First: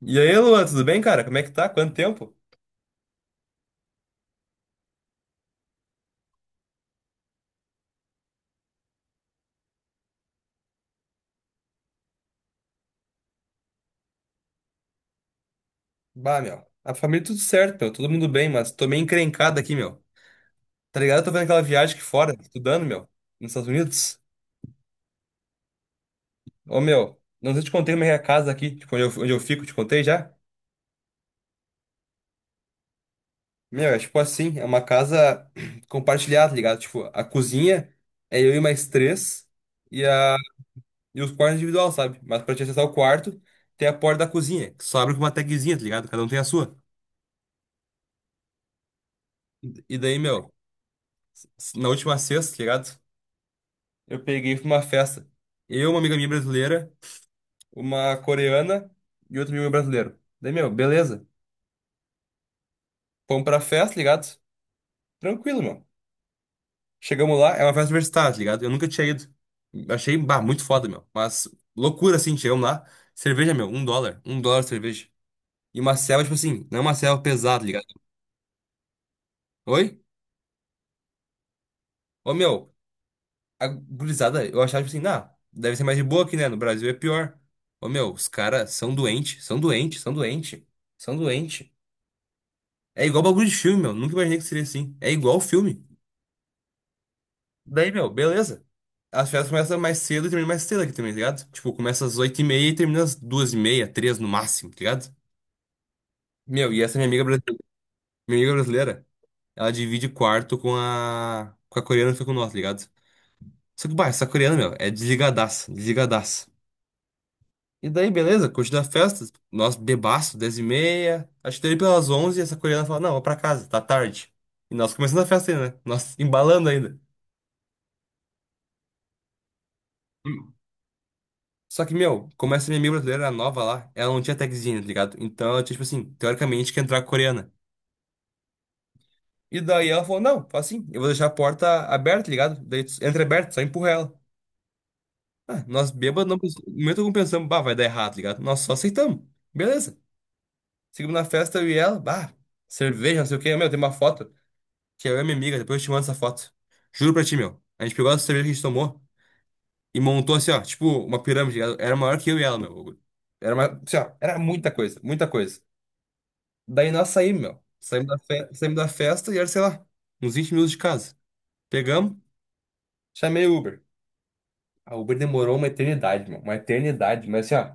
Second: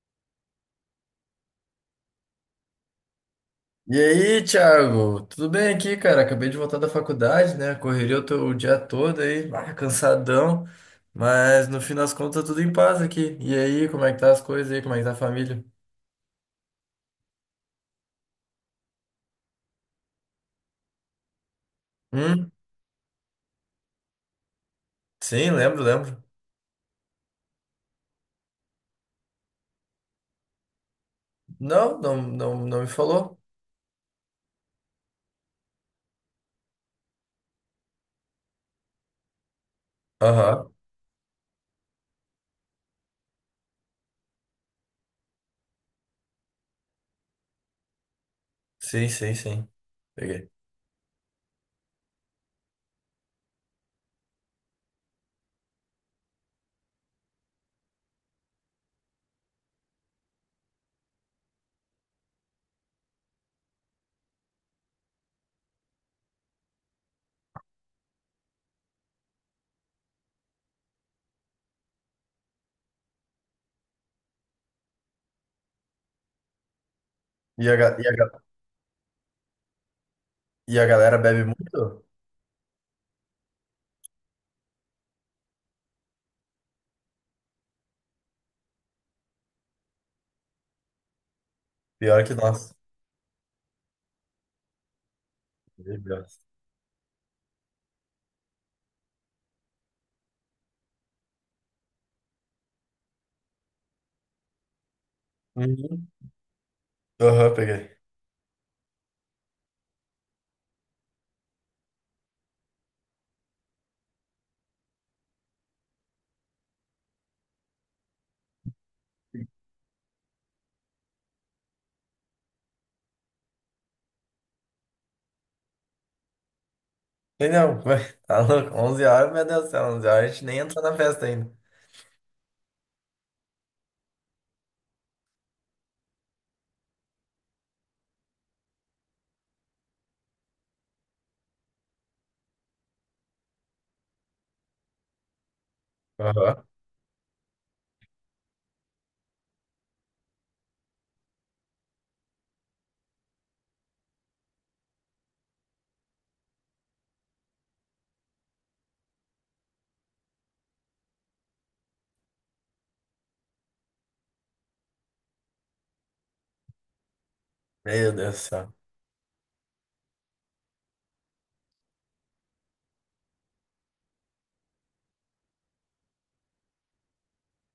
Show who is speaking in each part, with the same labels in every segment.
Speaker 1: E aí, Luan, tudo bem, cara? Como é que tá? Quanto tempo?
Speaker 2: E aí, Thiago? Tudo bem aqui, cara? Acabei de voltar da faculdade, né? Correria o dia todo aí, cansadão, mas no fim das contas tudo em paz aqui. E aí, como é que tá as coisas aí? Como é que tá a família?
Speaker 1: Bah, meu. A família tudo certo, meu. Todo mundo bem, mas tô meio encrencado aqui, meu. Tá ligado? Eu tô vendo aquela viagem aqui fora,
Speaker 2: Hum?
Speaker 1: estudando, meu. Nos Estados Unidos.
Speaker 2: Sim, lembro, lembro.
Speaker 1: Ô, meu. Não sei se eu te contei como é a casa aqui, tipo, onde eu fico, te contei já?
Speaker 2: Não, não, não, não me falou.
Speaker 1: Meu, é tipo assim, é uma casa compartilhada, tá ligado? Tipo, a cozinha é eu e mais três e, a,
Speaker 2: Aham.
Speaker 1: e os quartos individual, sabe? Mas pra te acessar o quarto, tem a porta da cozinha, que só abre com uma tagzinha, tá ligado? Cada um tem a sua.
Speaker 2: Sim, sim, sim.
Speaker 1: E daí,
Speaker 2: Peguei.
Speaker 1: meu, na última sexta, tá ligado? Eu peguei pra uma festa. Eu, uma amiga minha brasileira, uma coreana e outro amigo meu brasileiro. Daí, meu, beleza. Fomos pra festa, ligado? Tranquilo, meu. Chegamos lá, é uma festa universitária, tá ligado? Eu nunca tinha ido. Achei, bah, muito foda, meu. Mas loucura, assim, chegamos lá. Cerveja, meu, US$ 1. US$ 1 de cerveja. E uma selva, tipo assim, não é uma selva pesada, tá
Speaker 2: E a,
Speaker 1: ligado?
Speaker 2: ga- e a, ga-
Speaker 1: Oi?
Speaker 2: e a galera bebe muito?
Speaker 1: Ô, meu, a gurizada, eu achava, tipo assim, ah, deve ser mais de boa aqui, né? No Brasil é pior. Ô, meu, os caras são doentes, são doentes, são doentes, são doentes.
Speaker 2: Pior que nós.
Speaker 1: É igual bagulho de filme, meu. Nunca imaginei que seria assim. É igual filme.
Speaker 2: Bebe Deus.
Speaker 1: Daí, meu, beleza. As férias começam mais cedo e terminam mais cedo aqui também, tá ligado? Tipo, começa às 8h30 e termina às 2h30, 3 no máximo, tá ligado?
Speaker 2: Uhum.
Speaker 1: Meu, e essa
Speaker 2: Aham, peguei.
Speaker 1: minha amiga brasileira, ela divide quarto com a coreana que foi com nós, tá ligado? Só que, bah, essa coreana, meu, é desligadaça, desligadaça. E daí, beleza, curtindo a festa, nós bebaço, 10h30. Acho que daí pelas 11 essa coreana fala, não, vou pra casa, tá tarde. E nós começando a festa ainda, né? Nós embalando ainda.
Speaker 2: Sei não, tá louco. 11 horas, meu Deus do céu, 11 horas a gente nem entrou na festa ainda.
Speaker 1: Só que, meu, como essa minha amiga brasileira era nova lá, ela não tinha tagzinho, tá ligado? Então ela tinha, tipo assim, teoricamente que entrar com a coreana. E daí ela falou, não, faz assim, eu vou deixar a porta aberta, tá ligado? Daí tu entra aberto, só empurra ela. Ah, nós bêbados, não,
Speaker 2: Aham.
Speaker 1: no momento algum pensamos, bah, vai dar errado, tá ligado? Nós só aceitamos. Beleza. Seguimos na festa, eu e ela, bah, cerveja, não sei o quê. Meu, tem uma foto, que é eu e minha amiga, depois eu te mando essa foto. Juro pra ti, meu. A gente pegou essa cerveja que a gente tomou e montou assim, ó, tipo uma pirâmide, tá ligado? Era maior que eu e ela, meu. Era, uma, assim, ó, era muita coisa, muita coisa. Daí nós saímos, meu.
Speaker 2: Meu Deus do céu.
Speaker 1: Saímos da festa e era, sei lá, uns 20 minutos de casa. Pegamos, chamei o Uber. A Uber demorou uma eternidade, meu. Uma eternidade. Mas assim, ó,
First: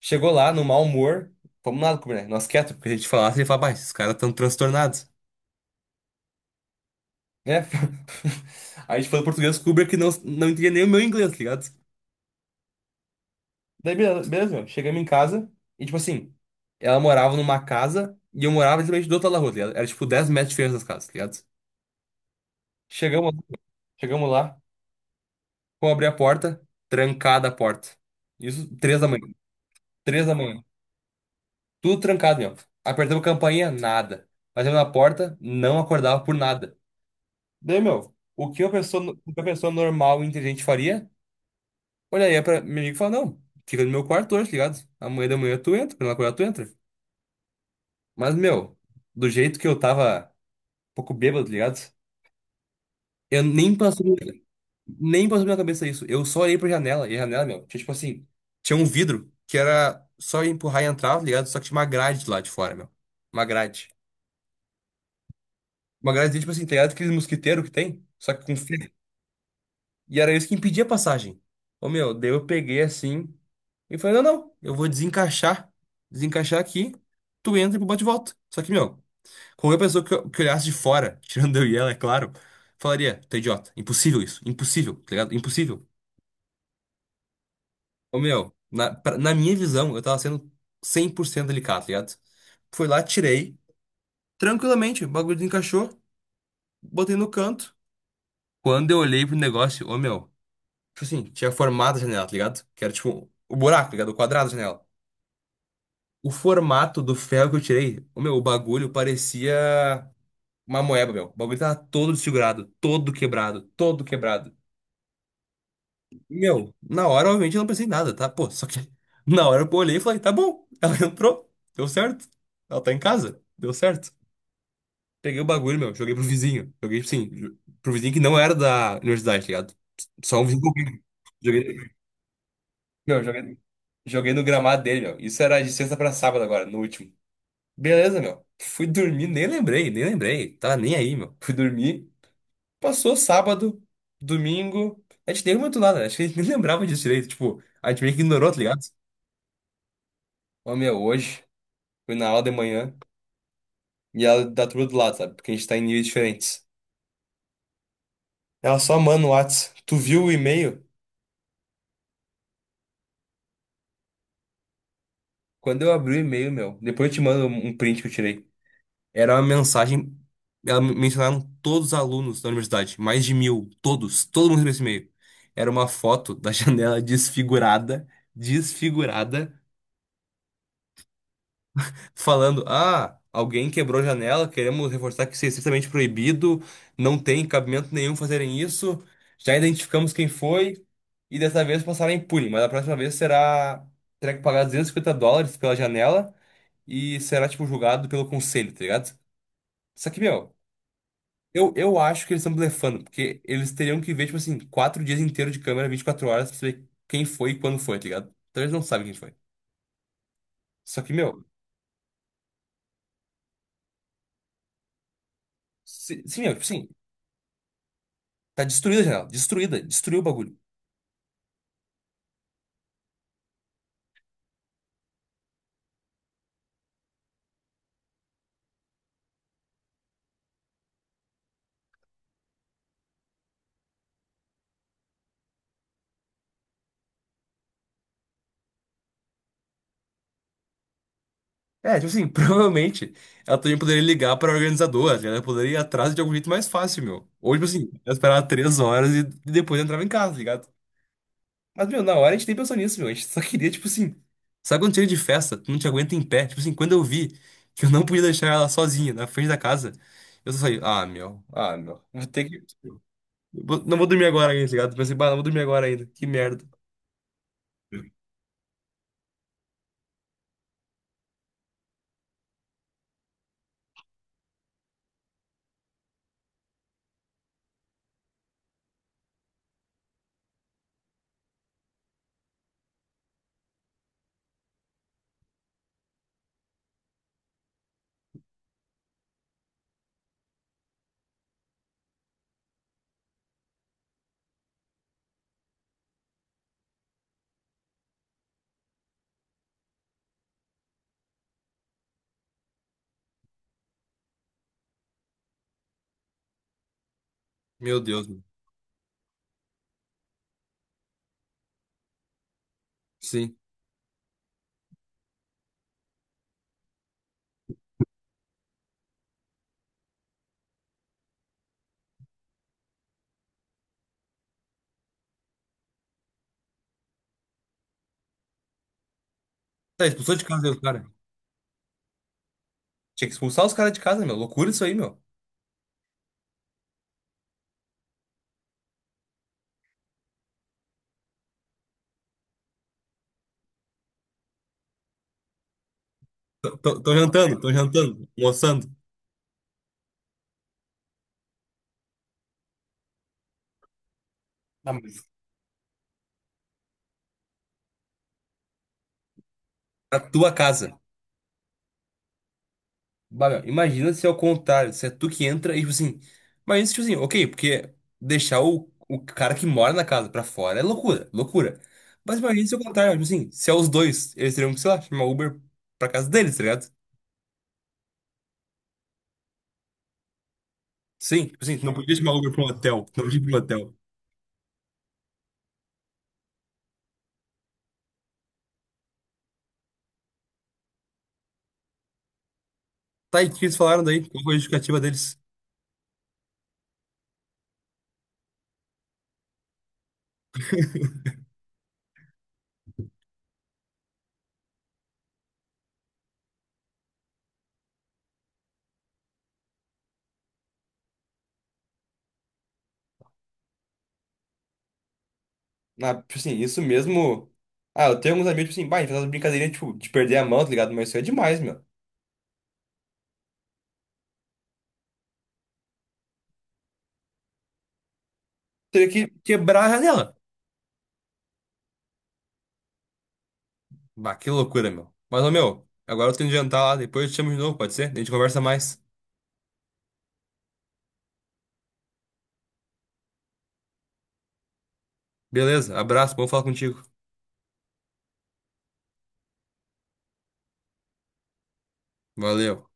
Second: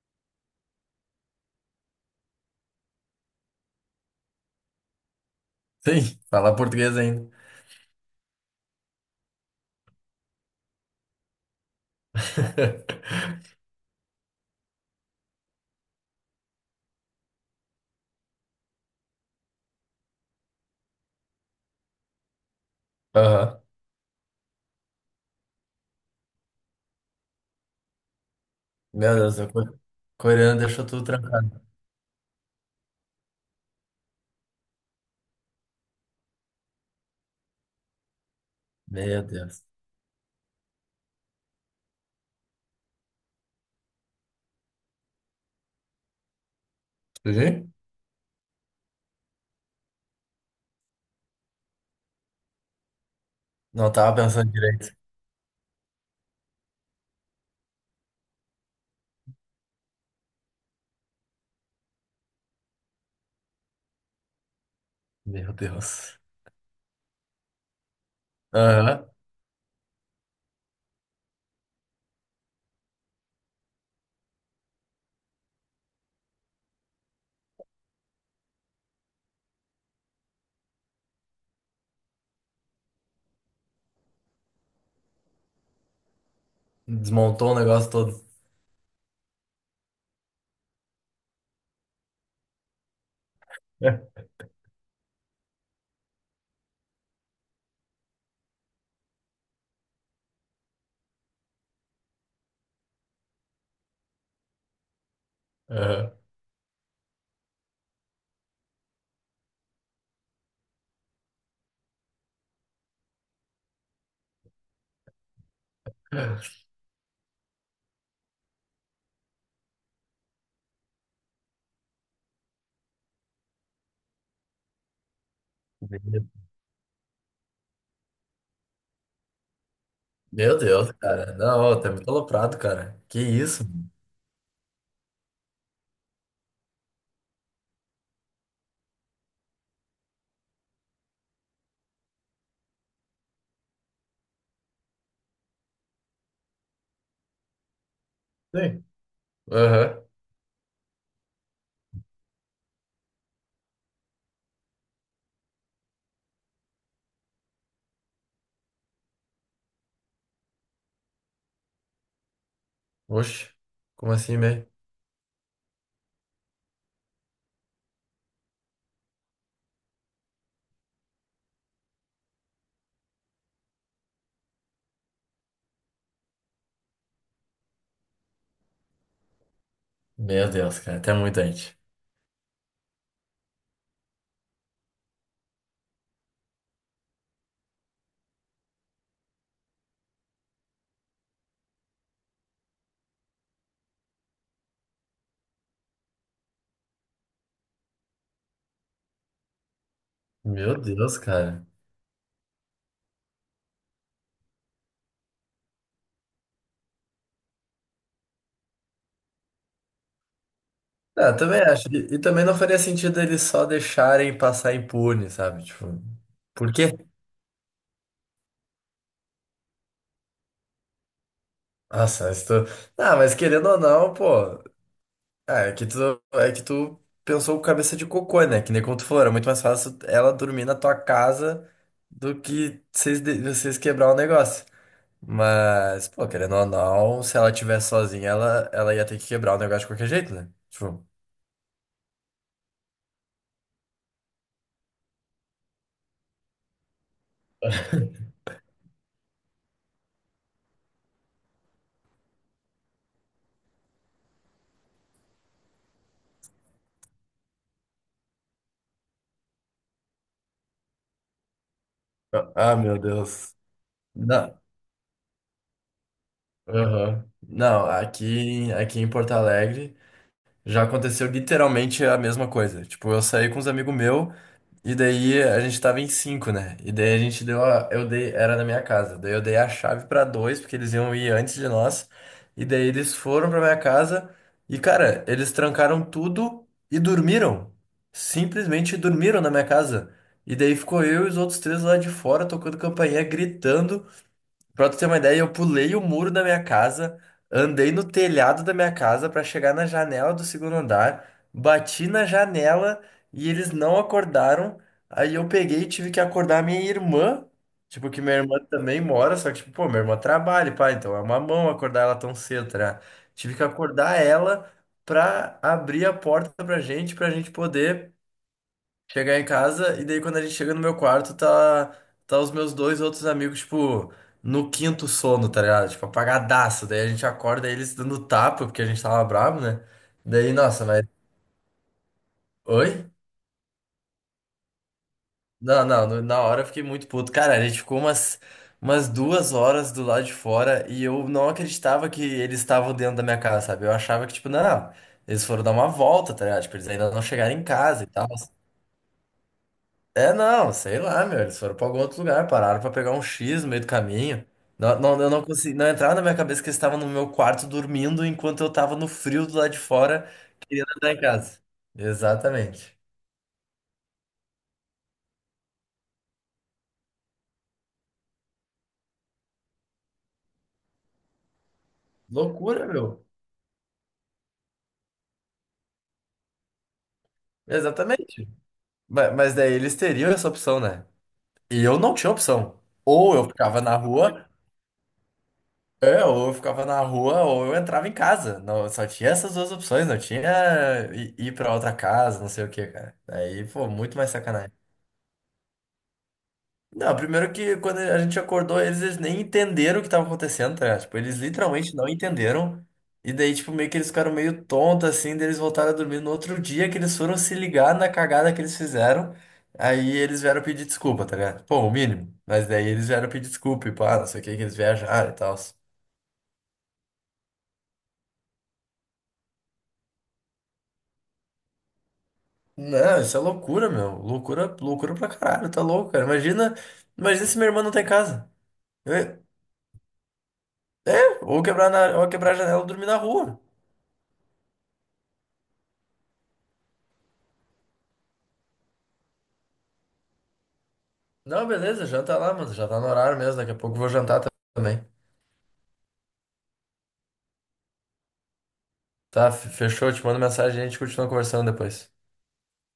Speaker 1: chegou lá no mau humor, fomos nada comer, né? Nós quietos, porque a gente falasse, ele falava, "Bah, esses caras estão transtornados".
Speaker 2: Sim, falar português ainda.
Speaker 1: É. A gente falou português com o Uber que não, não entendia nem o meu inglês, tá ligado? Daí, beleza, beleza, meu. Chegamos em casa e, tipo assim, ela morava numa casa e eu morava literalmente do outro lado da rua, tá ligado? Era tipo 10 metros de diferença das casas, tá ligado? Chegamos,
Speaker 2: Aham.
Speaker 1: chegamos lá. Vou abrir a porta, trancada a porta. Isso, três da
Speaker 2: Meu
Speaker 1: manhã.
Speaker 2: Deus, o
Speaker 1: Três da
Speaker 2: coreano
Speaker 1: manhã.
Speaker 2: deixou tudo trancado.
Speaker 1: Tudo trancado, meu. Apertamos a campainha, nada. Batemos na porta, não acordava por nada. Daí, meu, o
Speaker 2: Meu
Speaker 1: que uma
Speaker 2: Deus.
Speaker 1: pessoa normal e inteligente faria? Olharia pra meu amigo e falaria, não, fica no meu quarto hoje, tá ligado? Amanhã da manhã tu entra, quando ela acordar tu entra.
Speaker 2: Entendi?
Speaker 1: Mas, meu, do jeito que eu tava um pouco bêbado, tá ligado? Eu nem
Speaker 2: Não
Speaker 1: passou
Speaker 2: tava pensando direito.
Speaker 1: Nem passou pela minha cabeça isso. Eu só olhei pra janela, e a janela, meu, tinha tipo assim, tinha um vidro que era só empurrar e entrar, tá ligado? Só que tinha uma grade lá de fora, meu. Uma grade.
Speaker 2: Meu
Speaker 1: Uma
Speaker 2: Deus.
Speaker 1: grade, tipo assim, tá ligado? Aquele mosquiteiro que tem, só que com ferro.
Speaker 2: Aham.
Speaker 1: E era isso que impedia a passagem. Ô, meu, daí eu peguei assim e falei, não, não, eu vou desencaixar. Desencaixar aqui, tu entra e bate e volta. Só que, meu, qualquer pessoa que olhasse de fora, tirando eu e ela, é claro, falaria, tu é idiota. Impossível isso, impossível, tá ligado? Impossível.
Speaker 2: Desmontou o negócio
Speaker 1: Ô,
Speaker 2: todo.
Speaker 1: meu, na minha visão, eu tava sendo 100% delicado, tá ligado? Fui lá, tirei, tranquilamente, o bagulho encaixou, botei no canto. Quando eu olhei pro negócio, ô, meu, tipo assim, tinha formado a janela, tá ligado? Que era tipo o buraco, tá ligado? O quadrado da janela.
Speaker 2: Aham.
Speaker 1: O formato do ferro que eu tirei, o meu, o bagulho parecia uma moeba, meu. O bagulho tava todo desfigurado, todo quebrado, todo quebrado. Meu, na hora, obviamente, eu não pensei em nada, tá? Pô, só que na hora eu olhei e falei, tá bom. Ela entrou, deu certo. Ela tá em casa, deu certo. Peguei o bagulho, meu, joguei pro
Speaker 2: Meu
Speaker 1: vizinho. Joguei, sim, pro vizinho que não era da universidade, tá ligado? Só um
Speaker 2: meu
Speaker 1: vizinho.
Speaker 2: Deus,
Speaker 1: Qualquer.
Speaker 2: cara. Não, tá
Speaker 1: Joguei,
Speaker 2: muito aloprado, cara. Que
Speaker 1: meu, joguei,
Speaker 2: isso?
Speaker 1: joguei no gramado dele, meu. Isso era de sexta pra sábado agora, no último. Beleza, meu. Fui dormir, nem lembrei, nem lembrei. Tava nem aí, meu. Fui dormir. Passou sábado, domingo. A gente nem comentou nada, né? Acho que a gente nem lembrava disso direito. Tipo, a gente meio que ignorou, tá ligado?
Speaker 2: Sim. Aham.
Speaker 1: Ô, meu, hoje fui na aula de manhã e ela dá tudo do lado, sabe? Porque a gente tá em níveis diferentes. Ela só manda o Whats. Tu viu o e-mail?
Speaker 2: Oxe. Como assim, né?
Speaker 1: Quando eu abri o e-mail, meu, depois eu te mando um print que eu tirei. Era uma mensagem. Mencionaram todos os alunos da universidade, mais de 1.000, todos, todo mundo recebeu esse e-mail. Era uma foto da janela desfigurada, desfigurada.
Speaker 2: Meu Deus, cara. Até muito gente.
Speaker 1: Falando: ah, alguém quebrou a janela, queremos reforçar que isso é estritamente proibido, não tem cabimento nenhum fazerem isso, já identificamos quem foi e dessa vez passará impune, mas a próxima vez será terá que pagar 250 dólares pela janela e será, tipo, julgado pelo conselho, tá ligado? Só que, meu.
Speaker 2: Meu Deus, cara.
Speaker 1: Eu acho que eles estão blefando, porque eles teriam que ver, tipo assim, 4 dias inteiros de câmera, 24 horas, pra saber quem foi e quando foi, tá ligado? Então eles não sabem quem foi. Só que,
Speaker 2: Ah, eu
Speaker 1: meu,
Speaker 2: também acho. E também não faria sentido eles só deixarem passar impune, sabe? Tipo,
Speaker 1: se, meu, tipo
Speaker 2: por
Speaker 1: assim,
Speaker 2: quê?
Speaker 1: tá destruída a janela. Destruída. Destruiu o bagulho.
Speaker 2: Nossa, estou. Ah, mas querendo ou não, pô. Ah, é que tu pensou com cabeça de cocô, né? Que nem como tu falou, era muito mais fácil ela dormir na tua casa do que vocês, vocês quebrar o negócio. Mas, pô, querendo ou não, se ela tivesse sozinha, ela ia ter que quebrar o negócio de qualquer jeito, né? Tipo,
Speaker 1: É, tipo assim, provavelmente ela também poderia ligar pra organizadora, ela poderia ir atrás de algum jeito mais fácil, meu. Ou, tipo assim, ela esperava 3 horas e depois entrava em casa, tá ligado? Mas, meu, na hora a gente nem pensou nisso, meu. A gente só queria, tipo assim. Sabe quando chega de festa, tu não te aguenta em pé? Tipo assim, quando eu vi que eu não podia deixar ela sozinha na frente da casa, eu só falei, ah, meu, vou ter que.
Speaker 2: ah, meu Deus.
Speaker 1: Não vou dormir agora
Speaker 2: Não.
Speaker 1: ainda, tá ligado? Pensei, bah, não vou dormir agora ainda, que merda.
Speaker 2: Aham. Não, aqui em Porto Alegre já aconteceu literalmente a mesma coisa. Tipo, eu saí com uns amigos meu e daí a gente tava em cinco, né? E daí a gente deu a, eu dei, era na minha casa. Daí eu dei a chave pra dois porque eles iam ir antes de nós. E daí eles foram pra minha casa e cara, eles trancaram tudo e dormiram. Simplesmente dormiram na minha casa. E daí ficou eu e os outros três lá de fora tocando campainha, gritando. Pra tu ter uma ideia, eu pulei o muro da minha casa, andei no telhado da minha casa pra chegar na janela do segundo andar, bati na janela e eles não acordaram. Aí eu peguei e tive que acordar minha irmã,
Speaker 1: Meu
Speaker 2: tipo, que
Speaker 1: Deus,
Speaker 2: minha
Speaker 1: meu.
Speaker 2: irmã também mora, só que, tipo, pô, minha irmã trabalha, pá, então é uma mão acordar ela tão cedo, tá ligado? Tive
Speaker 1: Sim.
Speaker 2: que acordar ela pra abrir a porta pra gente poder. Chegar em casa, e daí quando a gente chega no meu quarto, tá os meus dois outros amigos, tipo, no quinto sono, tá ligado? Tipo, apagadaço. Daí a gente acorda eles dando tapa, porque a gente tava bravo, né?
Speaker 1: Tá, expulsou de
Speaker 2: Daí,
Speaker 1: casa, o
Speaker 2: nossa,
Speaker 1: cara.
Speaker 2: mas. Oi?
Speaker 1: Tinha que expulsar os caras de casa, meu. Loucura isso aí, meu.
Speaker 2: Não, não, na hora eu fiquei muito puto. Cara, a gente ficou umas 2 horas do lado de fora e eu não acreditava que eles estavam dentro da minha casa, sabe? Eu achava que, tipo, não, não, eles foram dar uma volta, tá ligado? Tipo, eles ainda não chegaram em
Speaker 1: Tô
Speaker 2: casa e
Speaker 1: jantando,
Speaker 2: tal.
Speaker 1: almoçando.
Speaker 2: É, não, sei lá, meu. Eles foram pra algum outro lugar, pararam pra pegar um X no meio do caminho.
Speaker 1: Ah,
Speaker 2: Não, não,
Speaker 1: mas
Speaker 2: eu não consegui, não entrava na minha cabeça que eles estavam no meu quarto dormindo enquanto eu tava no frio do lado de
Speaker 1: na
Speaker 2: fora,
Speaker 1: tua
Speaker 2: querendo
Speaker 1: casa.
Speaker 2: entrar em casa. Exatamente.
Speaker 1: Bah, meu, imagina se é o contrário, se é tu que entra e, tipo assim. Imagina se, tipo assim, ok, porque deixar o cara que mora na casa pra fora é loucura, loucura. Mas imagina se é o
Speaker 2: Loucura,
Speaker 1: contrário, tipo
Speaker 2: meu.
Speaker 1: assim, se é os dois, eles teriam que, sei lá, chamar Uber pra casa deles, tá ligado?
Speaker 2: Exatamente. Mas daí eles teriam essa opção, né?
Speaker 1: Sim, tipo assim,
Speaker 2: E
Speaker 1: tu não
Speaker 2: eu não
Speaker 1: podia
Speaker 2: tinha
Speaker 1: chamar Uber pra um
Speaker 2: opção.
Speaker 1: hotel, tu não
Speaker 2: Ou
Speaker 1: podia ir
Speaker 2: eu
Speaker 1: pra um
Speaker 2: ficava
Speaker 1: hotel.
Speaker 2: na rua, ou eu ficava na rua, ou eu entrava em casa. Não, só tinha essas duas opções, não tinha ir pra outra casa, não sei o quê, cara.
Speaker 1: Tá, e o que
Speaker 2: Daí,
Speaker 1: eles
Speaker 2: pô,
Speaker 1: falaram
Speaker 2: muito
Speaker 1: daí?
Speaker 2: mais
Speaker 1: Qual foi a
Speaker 2: sacanagem.
Speaker 1: justificativa deles?
Speaker 2: Não, primeiro que quando a gente acordou, eles nem entenderam o que tava acontecendo, tá ligado? Tipo, eles literalmente não entenderam. E daí, tipo, meio que eles ficaram meio tontos, assim, daí eles voltaram a dormir no outro dia que eles foram se ligar na cagada que eles fizeram. Aí eles vieram pedir desculpa, tá ligado? Pô, o mínimo. Mas daí eles vieram pedir desculpa e pá, não sei o que, que eles viajaram e tal.
Speaker 1: Ah, tipo assim, isso mesmo. Ah, eu tenho alguns amigos, tipo assim, bah, a gente faz umas brincadeirinhas, tipo, de perder a mão, tá ligado? Mas isso é demais, meu.
Speaker 2: Não, isso é loucura, meu. Loucura, loucura pra caralho, tá louco, cara. Imagina, imagina se minha irmã não tá em casa.
Speaker 1: Teria que
Speaker 2: Eu-
Speaker 1: quebrar a janela.
Speaker 2: ou quebrar a janela e dormir na rua.
Speaker 1: Bah, que loucura, meu. Mas, ô, meu, agora eu tenho que jantar lá, depois eu te chamo de novo, pode ser? A gente conversa mais.
Speaker 2: Não, beleza, janta lá, mano. Já tá no horário mesmo. Daqui a pouco eu vou jantar também.
Speaker 1: Beleza, abraço, bom falar contigo.
Speaker 2: Tá, fechou. Te mando mensagem e a gente continua conversando depois.
Speaker 1: Valeu.